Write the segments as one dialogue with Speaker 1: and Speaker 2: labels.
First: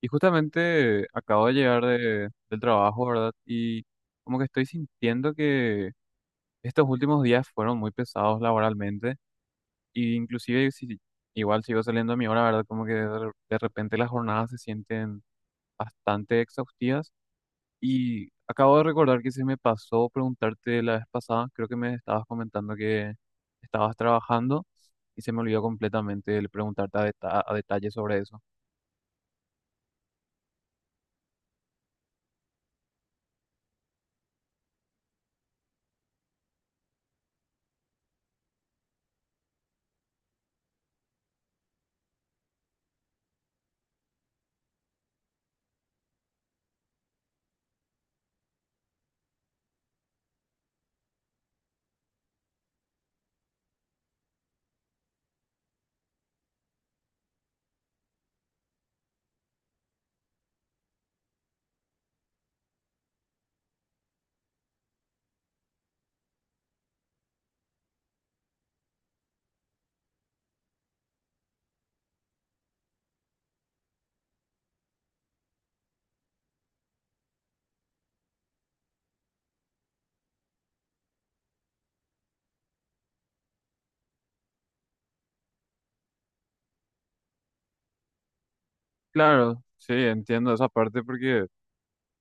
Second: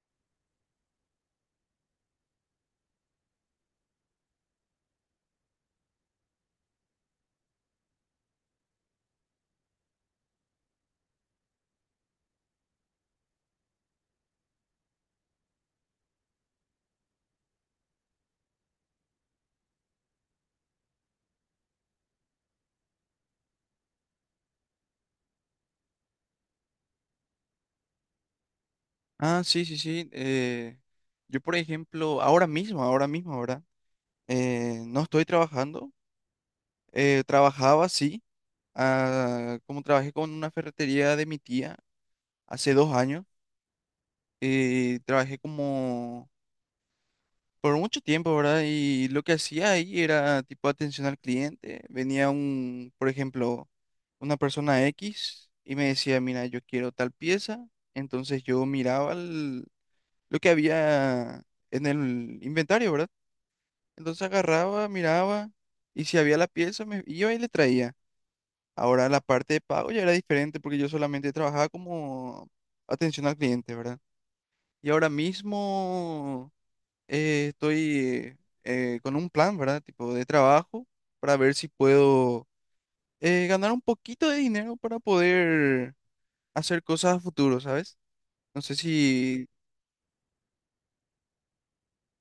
Speaker 1: Y justamente acabo de llegar del trabajo, ¿verdad? Y como que estoy sintiendo que estos últimos días fueron muy pesados laboralmente. Y inclusive si igual sigo saliendo a mi hora, ¿verdad? Como que de repente las jornadas se sienten bastante exhaustivas. Y acabo de recordar que se me pasó preguntarte la vez pasada, creo que me estabas comentando que estabas trabajando y se me olvidó completamente el preguntarte a detalle sobre eso.
Speaker 2: Ah, sí, sí, sí. Yo, por ejemplo, ahora mismo, ¿verdad? No estoy trabajando. Trabajaba, sí, como trabajé con una ferretería de mi tía hace 2 años. Trabajé como por mucho tiempo, ¿verdad? Y lo que hacía ahí era tipo atención al cliente. Venía un, por ejemplo, una persona X y me decía, mira, yo quiero tal pieza. Entonces yo miraba lo que había en el inventario, ¿verdad? Entonces agarraba, miraba, y si había la pieza me iba y le traía. Ahora la parte de pago ya era diferente porque yo solamente trabajaba como atención al cliente, ¿verdad? Y ahora mismo estoy con un plan, ¿verdad? Tipo de trabajo para ver si puedo ganar un poquito de dinero para poder hacer cosas a futuro, ¿sabes? No sé si,
Speaker 1: Claro, sí, entiendo esa parte porque...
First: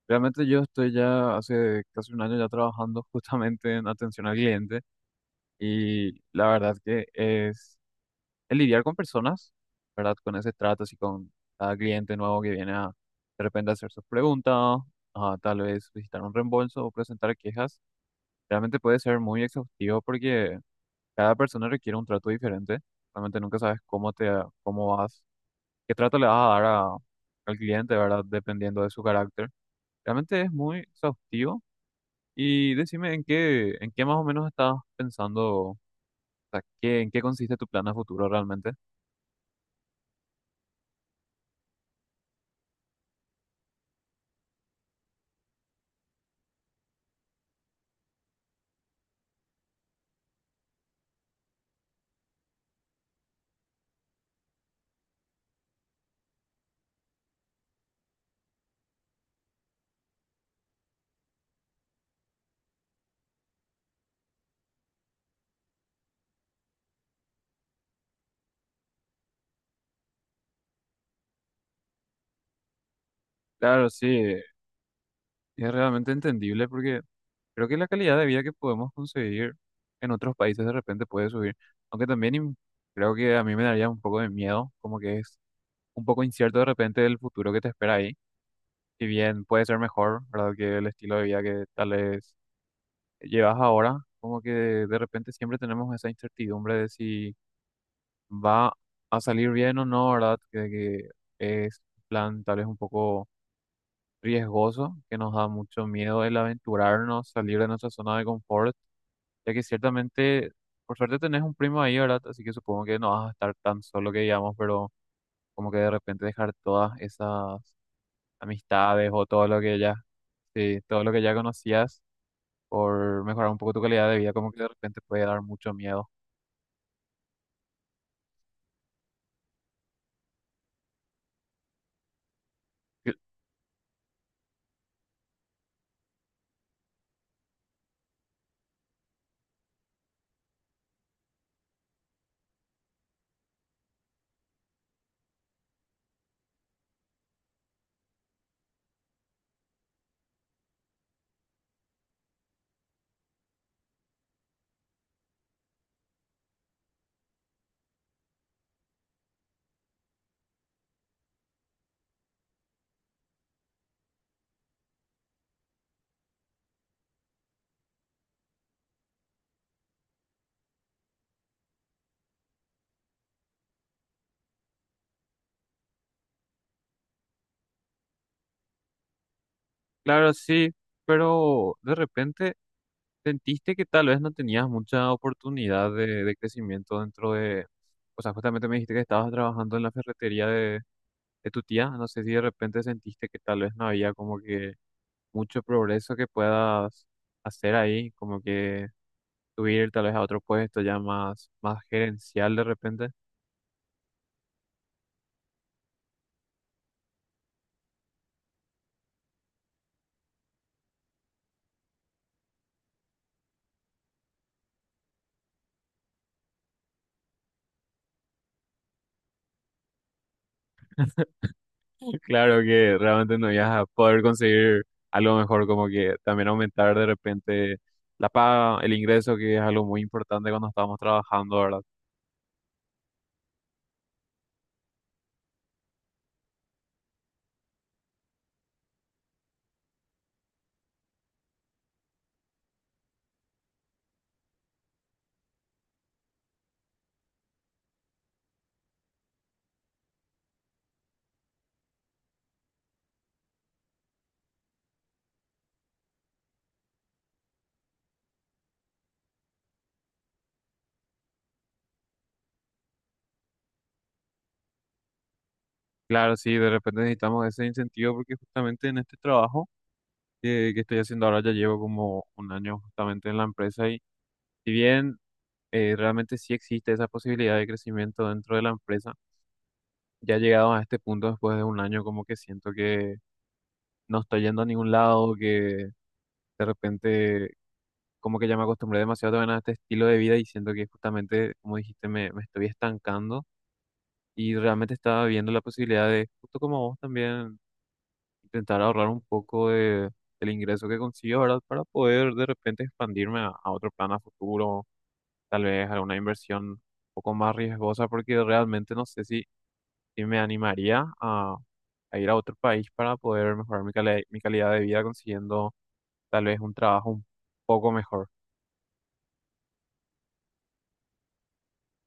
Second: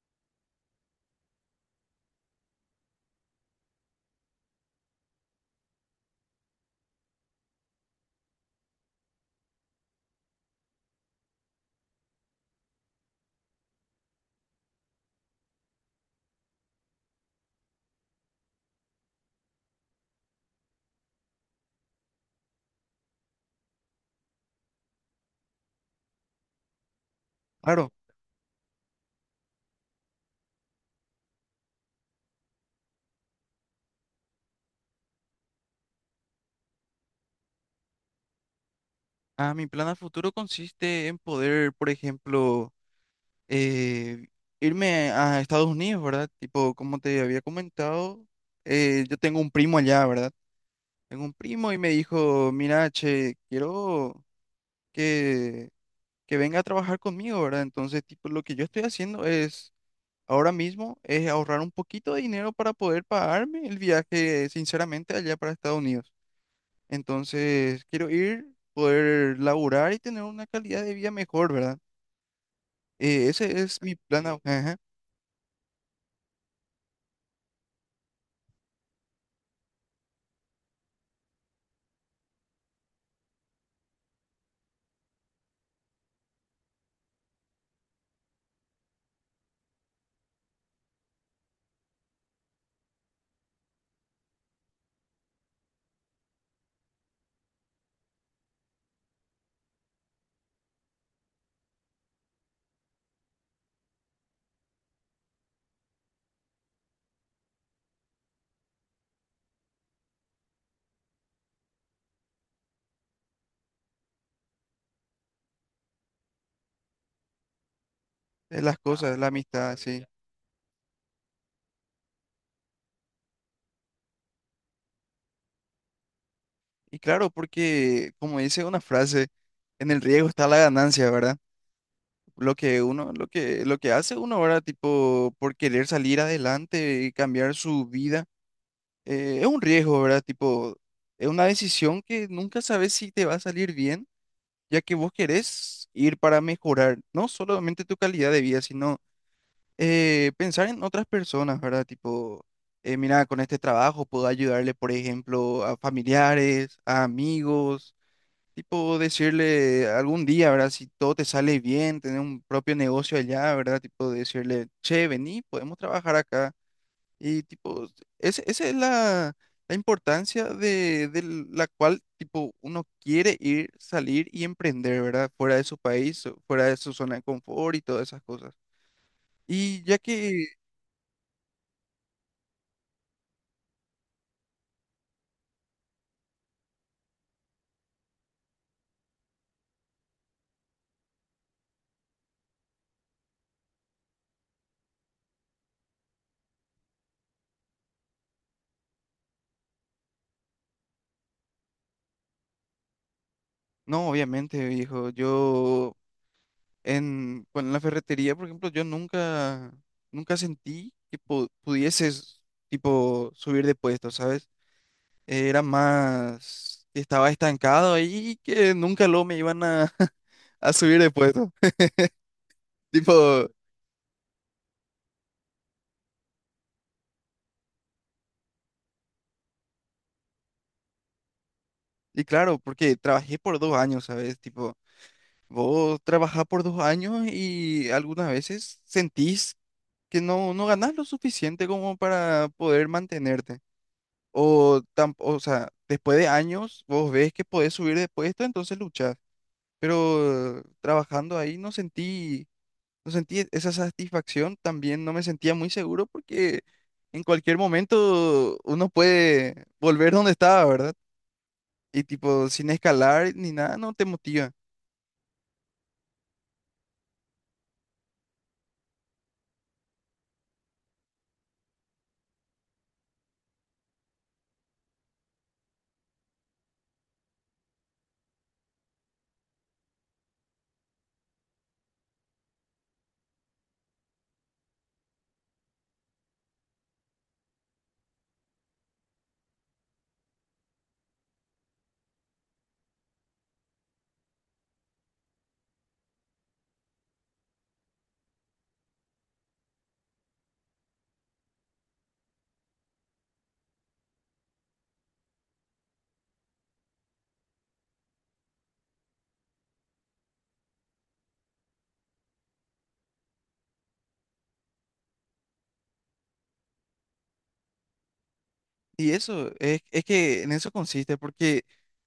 Speaker 1: Realmente yo estoy ya hace casi un año ya trabajando justamente en atención al cliente y la verdad que es el lidiar con personas, ¿verdad? Con ese trato, así con cada cliente nuevo que viene a de repente hacer sus preguntas, a tal vez visitar un reembolso o presentar quejas, realmente puede ser muy exhaustivo porque cada persona requiere un trato diferente. Realmente nunca sabes cómo te, cómo vas, qué trato le vas a dar al
Speaker 2: claro,
Speaker 1: cliente, ¿verdad? Dependiendo de su carácter. Realmente es muy exhaustivo. Y decime en qué más o menos estabas pensando, o sea, qué, en qué consiste tu plan a futuro realmente.
Speaker 2: mi plan a futuro consiste en poder, por ejemplo, eh, irme a Estados Unidos, ¿verdad? Tipo, como te había comentado, yo tengo un primo allá, ¿verdad? Tengo un primo y me dijo, mira, che, quiero que, que venga a trabajar conmigo, ¿verdad? Entonces, tipo, lo que yo estoy haciendo es, ahora mismo, es ahorrar un poquito de dinero para poder pagarme el viaje, sinceramente, allá para Estados Unidos. Entonces, quiero ir, poder laburar y tener una calidad de vida mejor, ¿verdad? Ese es
Speaker 1: Claro,
Speaker 2: mi
Speaker 1: sí,
Speaker 2: plan. Ajá.
Speaker 1: es realmente entendible porque creo que la calidad de vida que podemos conseguir en otros países de repente puede subir, aunque también creo que a mí me daría un poco de miedo, como que es un poco incierto de repente el futuro que te espera ahí, si bien puede ser mejor, ¿verdad? Que el estilo de vida que tal vez llevas ahora, como que de repente siempre tenemos esa incertidumbre de si va a salir bien o no, ¿verdad? Que es un plan tal vez un poco riesgoso, que nos da mucho miedo el aventurarnos, salir de nuestra zona de confort, ya que ciertamente, por suerte tenés un primo ahí, ¿verdad? Así que supongo que no vas a estar tan solo que digamos, pero como que de repente dejar todas esas
Speaker 2: Es las
Speaker 1: amistades
Speaker 2: cosas,
Speaker 1: o
Speaker 2: la
Speaker 1: todo lo
Speaker 2: amistad,
Speaker 1: que ya,
Speaker 2: sí.
Speaker 1: sí, todo lo que ya conocías por mejorar un poco tu calidad de vida, como que de repente puede dar mucho miedo.
Speaker 2: Y claro, porque como dice una frase, en el riesgo está la ganancia, ¿verdad? Lo que uno,
Speaker 1: Cl-
Speaker 2: lo que, lo que hace uno ahora, tipo, por querer salir adelante y cambiar su vida, es un riesgo, ¿verdad? Tipo, es una decisión que nunca sabes si te va a salir bien, ya que vos querés ir para mejorar no solamente tu calidad de vida, sino pensar en otras personas, ¿verdad? Tipo, mira, con este trabajo puedo ayudarle, por ejemplo, a familiares, a amigos, tipo, decirle algún día, ¿verdad? Si todo te sale bien, tener un propio negocio allá, ¿verdad? Tipo, decirle, che, vení, podemos trabajar acá. Y tipo, esa es la, la importancia de la cual, tipo, uno quiere ir, salir y emprender, ¿verdad? Fuera de su país, fuera de su zona de confort y todas esas cosas. Y ya
Speaker 1: Claro,
Speaker 2: que
Speaker 1: sí, pero de repente sentiste que tal vez no tenías mucha oportunidad de crecimiento dentro de, o sea, justamente me dijiste que estabas trabajando en la ferretería de tu tía, no sé si de repente sentiste que tal vez no había como que mucho progreso que puedas hacer ahí, como que subir tal vez a otro puesto ya más, más gerencial de repente.
Speaker 2: no, obviamente, viejo. Yo en, bueno, en la ferretería, por ejemplo, yo nunca sentí que pudieses, tipo, subir de puesto, ¿sabes? Era más que estaba estancado ahí y que nunca lo me iban a, a subir de puesto.
Speaker 1: Claro que realmente
Speaker 2: Tipo,
Speaker 1: no ibas a poder conseguir algo mejor, como que también aumentar de repente la paga, el ingreso, que es algo muy importante cuando estamos trabajando, ¿verdad?
Speaker 2: y claro, porque trabajé por 2 años, ¿sabes? Tipo, vos trabajás por 2 años y algunas veces sentís que no ganás lo suficiente como para poder mantenerte. O, o sea, después de años vos ves que podés subir de puesto, entonces luchás. Pero trabajando ahí no sentí, no sentí esa satisfacción, también no me sentía muy seguro porque en cualquier momento uno puede volver donde estaba, ¿verdad? Y tipo, sin escalar ni nada, no te motiva.
Speaker 1: Claro, sí, de repente necesitamos ese incentivo porque justamente en este trabajo que estoy haciendo ahora ya llevo como un año justamente en la empresa y si bien realmente sí existe esa posibilidad de crecimiento dentro de la empresa, ya llegado a este punto después de un año como que siento que no estoy yendo a ningún lado, que de repente como que ya me acostumbré demasiado también a este estilo de vida y siento que justamente, como dijiste, me estoy estancando y realmente estaba viendo la posibilidad de, justo como vos también, intentar ahorrar un poco de, del ingreso que consigo, ¿verdad? Para poder de repente expandirme a otro plan a futuro, tal vez alguna inversión un poco más riesgosa, porque realmente no sé si, si me animaría a ir a otro país para poder mejorar mi calidad de vida consiguiendo tal vez un trabajo un poco mejor.
Speaker 2: Es que en eso consiste, porque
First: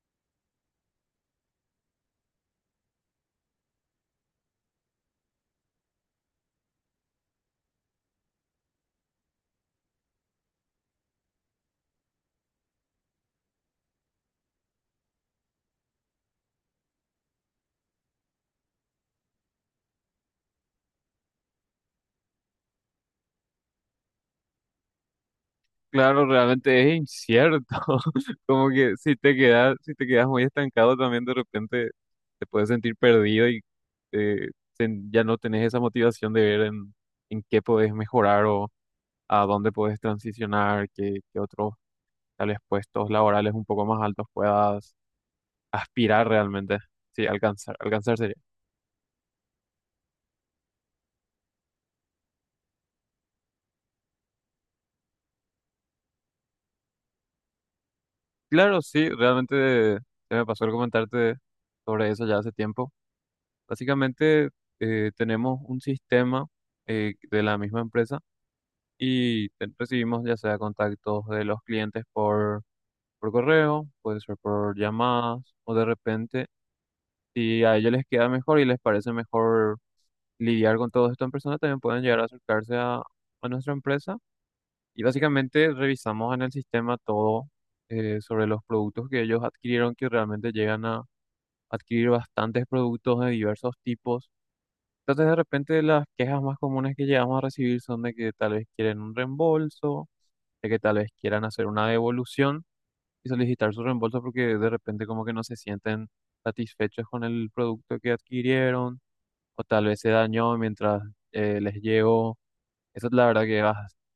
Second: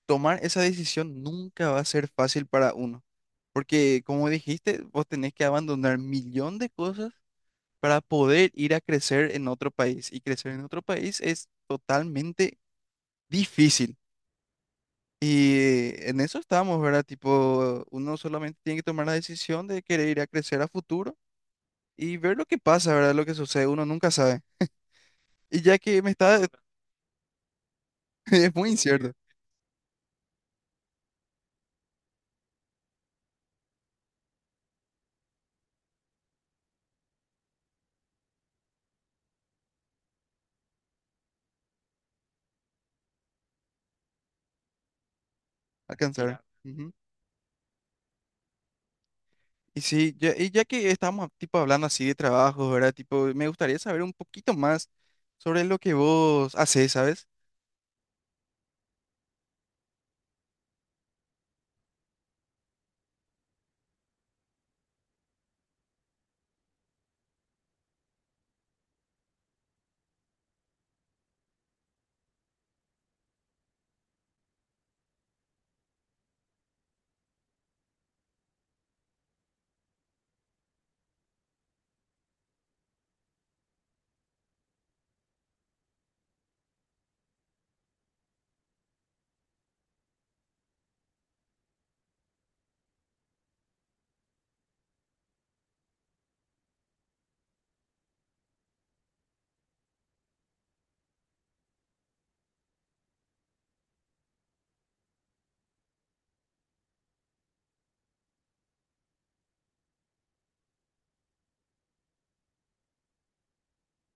Speaker 2: tomar esa decisión nunca va a ser fácil para uno. Porque como dijiste, vos tenés que abandonar millón de cosas para poder ir a crecer en otro país. Y crecer en otro país es totalmente difícil. Y en eso estamos, ¿verdad? Tipo, uno solamente tiene que tomar la decisión de querer ir a crecer a futuro y ver lo que pasa, ¿verdad? Lo que sucede, uno nunca sabe. Y ya que me
Speaker 1: Claro,
Speaker 2: está,
Speaker 1: realmente es incierto.
Speaker 2: es
Speaker 1: Como
Speaker 2: muy
Speaker 1: que
Speaker 2: incierto
Speaker 1: si te quedas muy estancado también de repente te puedes sentir perdido y eh, ya no tenés esa motivación de ver en qué podés mejorar o a dónde podés transicionar, qué otros tales puestos laborales un poco más altos puedas
Speaker 2: alcanzar.
Speaker 1: aspirar
Speaker 2: Claro.
Speaker 1: realmente.
Speaker 2: Ujú.
Speaker 1: Sí, alcanzar, alcanzar sería.
Speaker 2: Y sí, ya, y ya que estamos tipo hablando así de trabajos, ¿verdad? Tipo, me gustaría saber un poquito más sobre lo que vos haces, ¿sabes?
Speaker 1: Claro, sí, realmente se me pasó el comentarte sobre eso ya hace tiempo. Básicamente tenemos un sistema de la misma empresa y recibimos ya sea contactos de los clientes por correo, puede ser por llamadas o de repente si a ellos les queda mejor y les parece mejor lidiar con todo esto en persona, también pueden llegar a acercarse a nuestra empresa y básicamente revisamos en el sistema todo sobre los productos que ellos adquirieron, que realmente llegan a adquirir bastantes productos de diversos tipos. Entonces, de repente, las quejas más comunes que llegamos a recibir son de que tal vez quieren un reembolso, de que tal vez quieran hacer una devolución y solicitar su reembolso porque de repente como que no se sienten satisfechos con el producto que adquirieron o tal vez se dañó mientras les llegó. Eso es la verdad que es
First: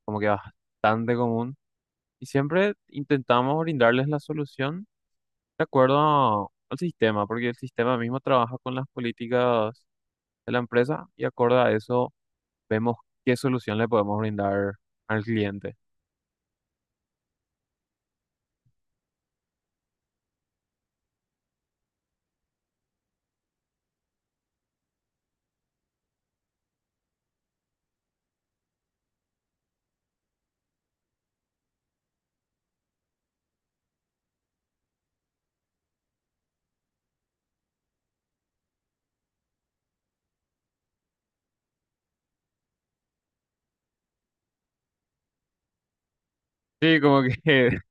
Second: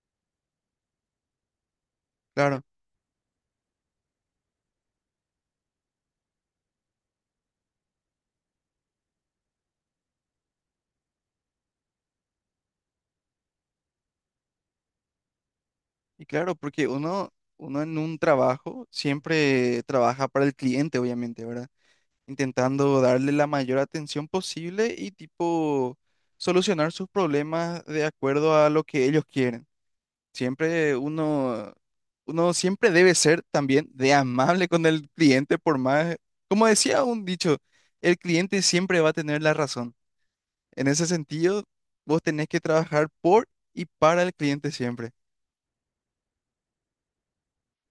Speaker 1: como que bastante común. Y
Speaker 2: Claro.
Speaker 1: siempre intentamos brindarles la solución de acuerdo al sistema, porque el sistema mismo trabaja con las políticas de la empresa y acorde a eso vemos qué solución le podemos brindar al cliente.
Speaker 2: Y claro, porque uno en un trabajo siempre trabaja para el cliente, obviamente, ¿verdad? Intentando darle la mayor atención posible y tipo solucionar sus problemas de acuerdo a lo que ellos quieren. Siempre uno siempre debe ser también de amable con el cliente, por más, como decía un dicho, el cliente siempre va a tener la razón. En ese sentido, vos tenés que trabajar por y para el cliente siempre.
Speaker 1: Sí, como que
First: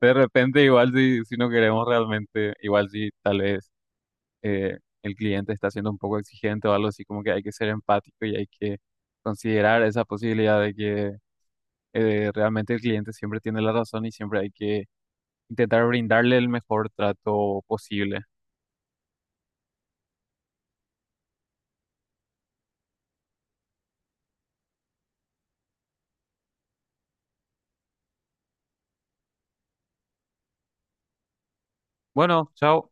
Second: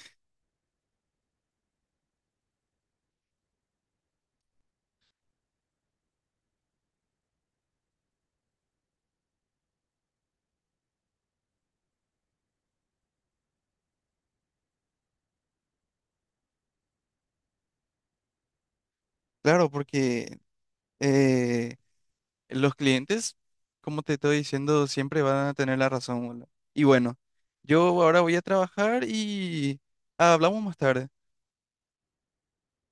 Speaker 1: de repente igual si no queremos realmente, igual si tal vez eh, el cliente está siendo un poco exigente o algo así, como que hay que ser empático y hay que considerar esa posibilidad de que realmente el cliente siempre tiene la razón y siempre hay que intentar brindarle el mejor trato posible.
Speaker 2: Claro, porque... eh, los clientes, como te estoy diciendo, siempre van a tener la razón, boludo. Y bueno, yo ahora voy a trabajar y hablamos más tarde.
Speaker 1: Bueno, chao.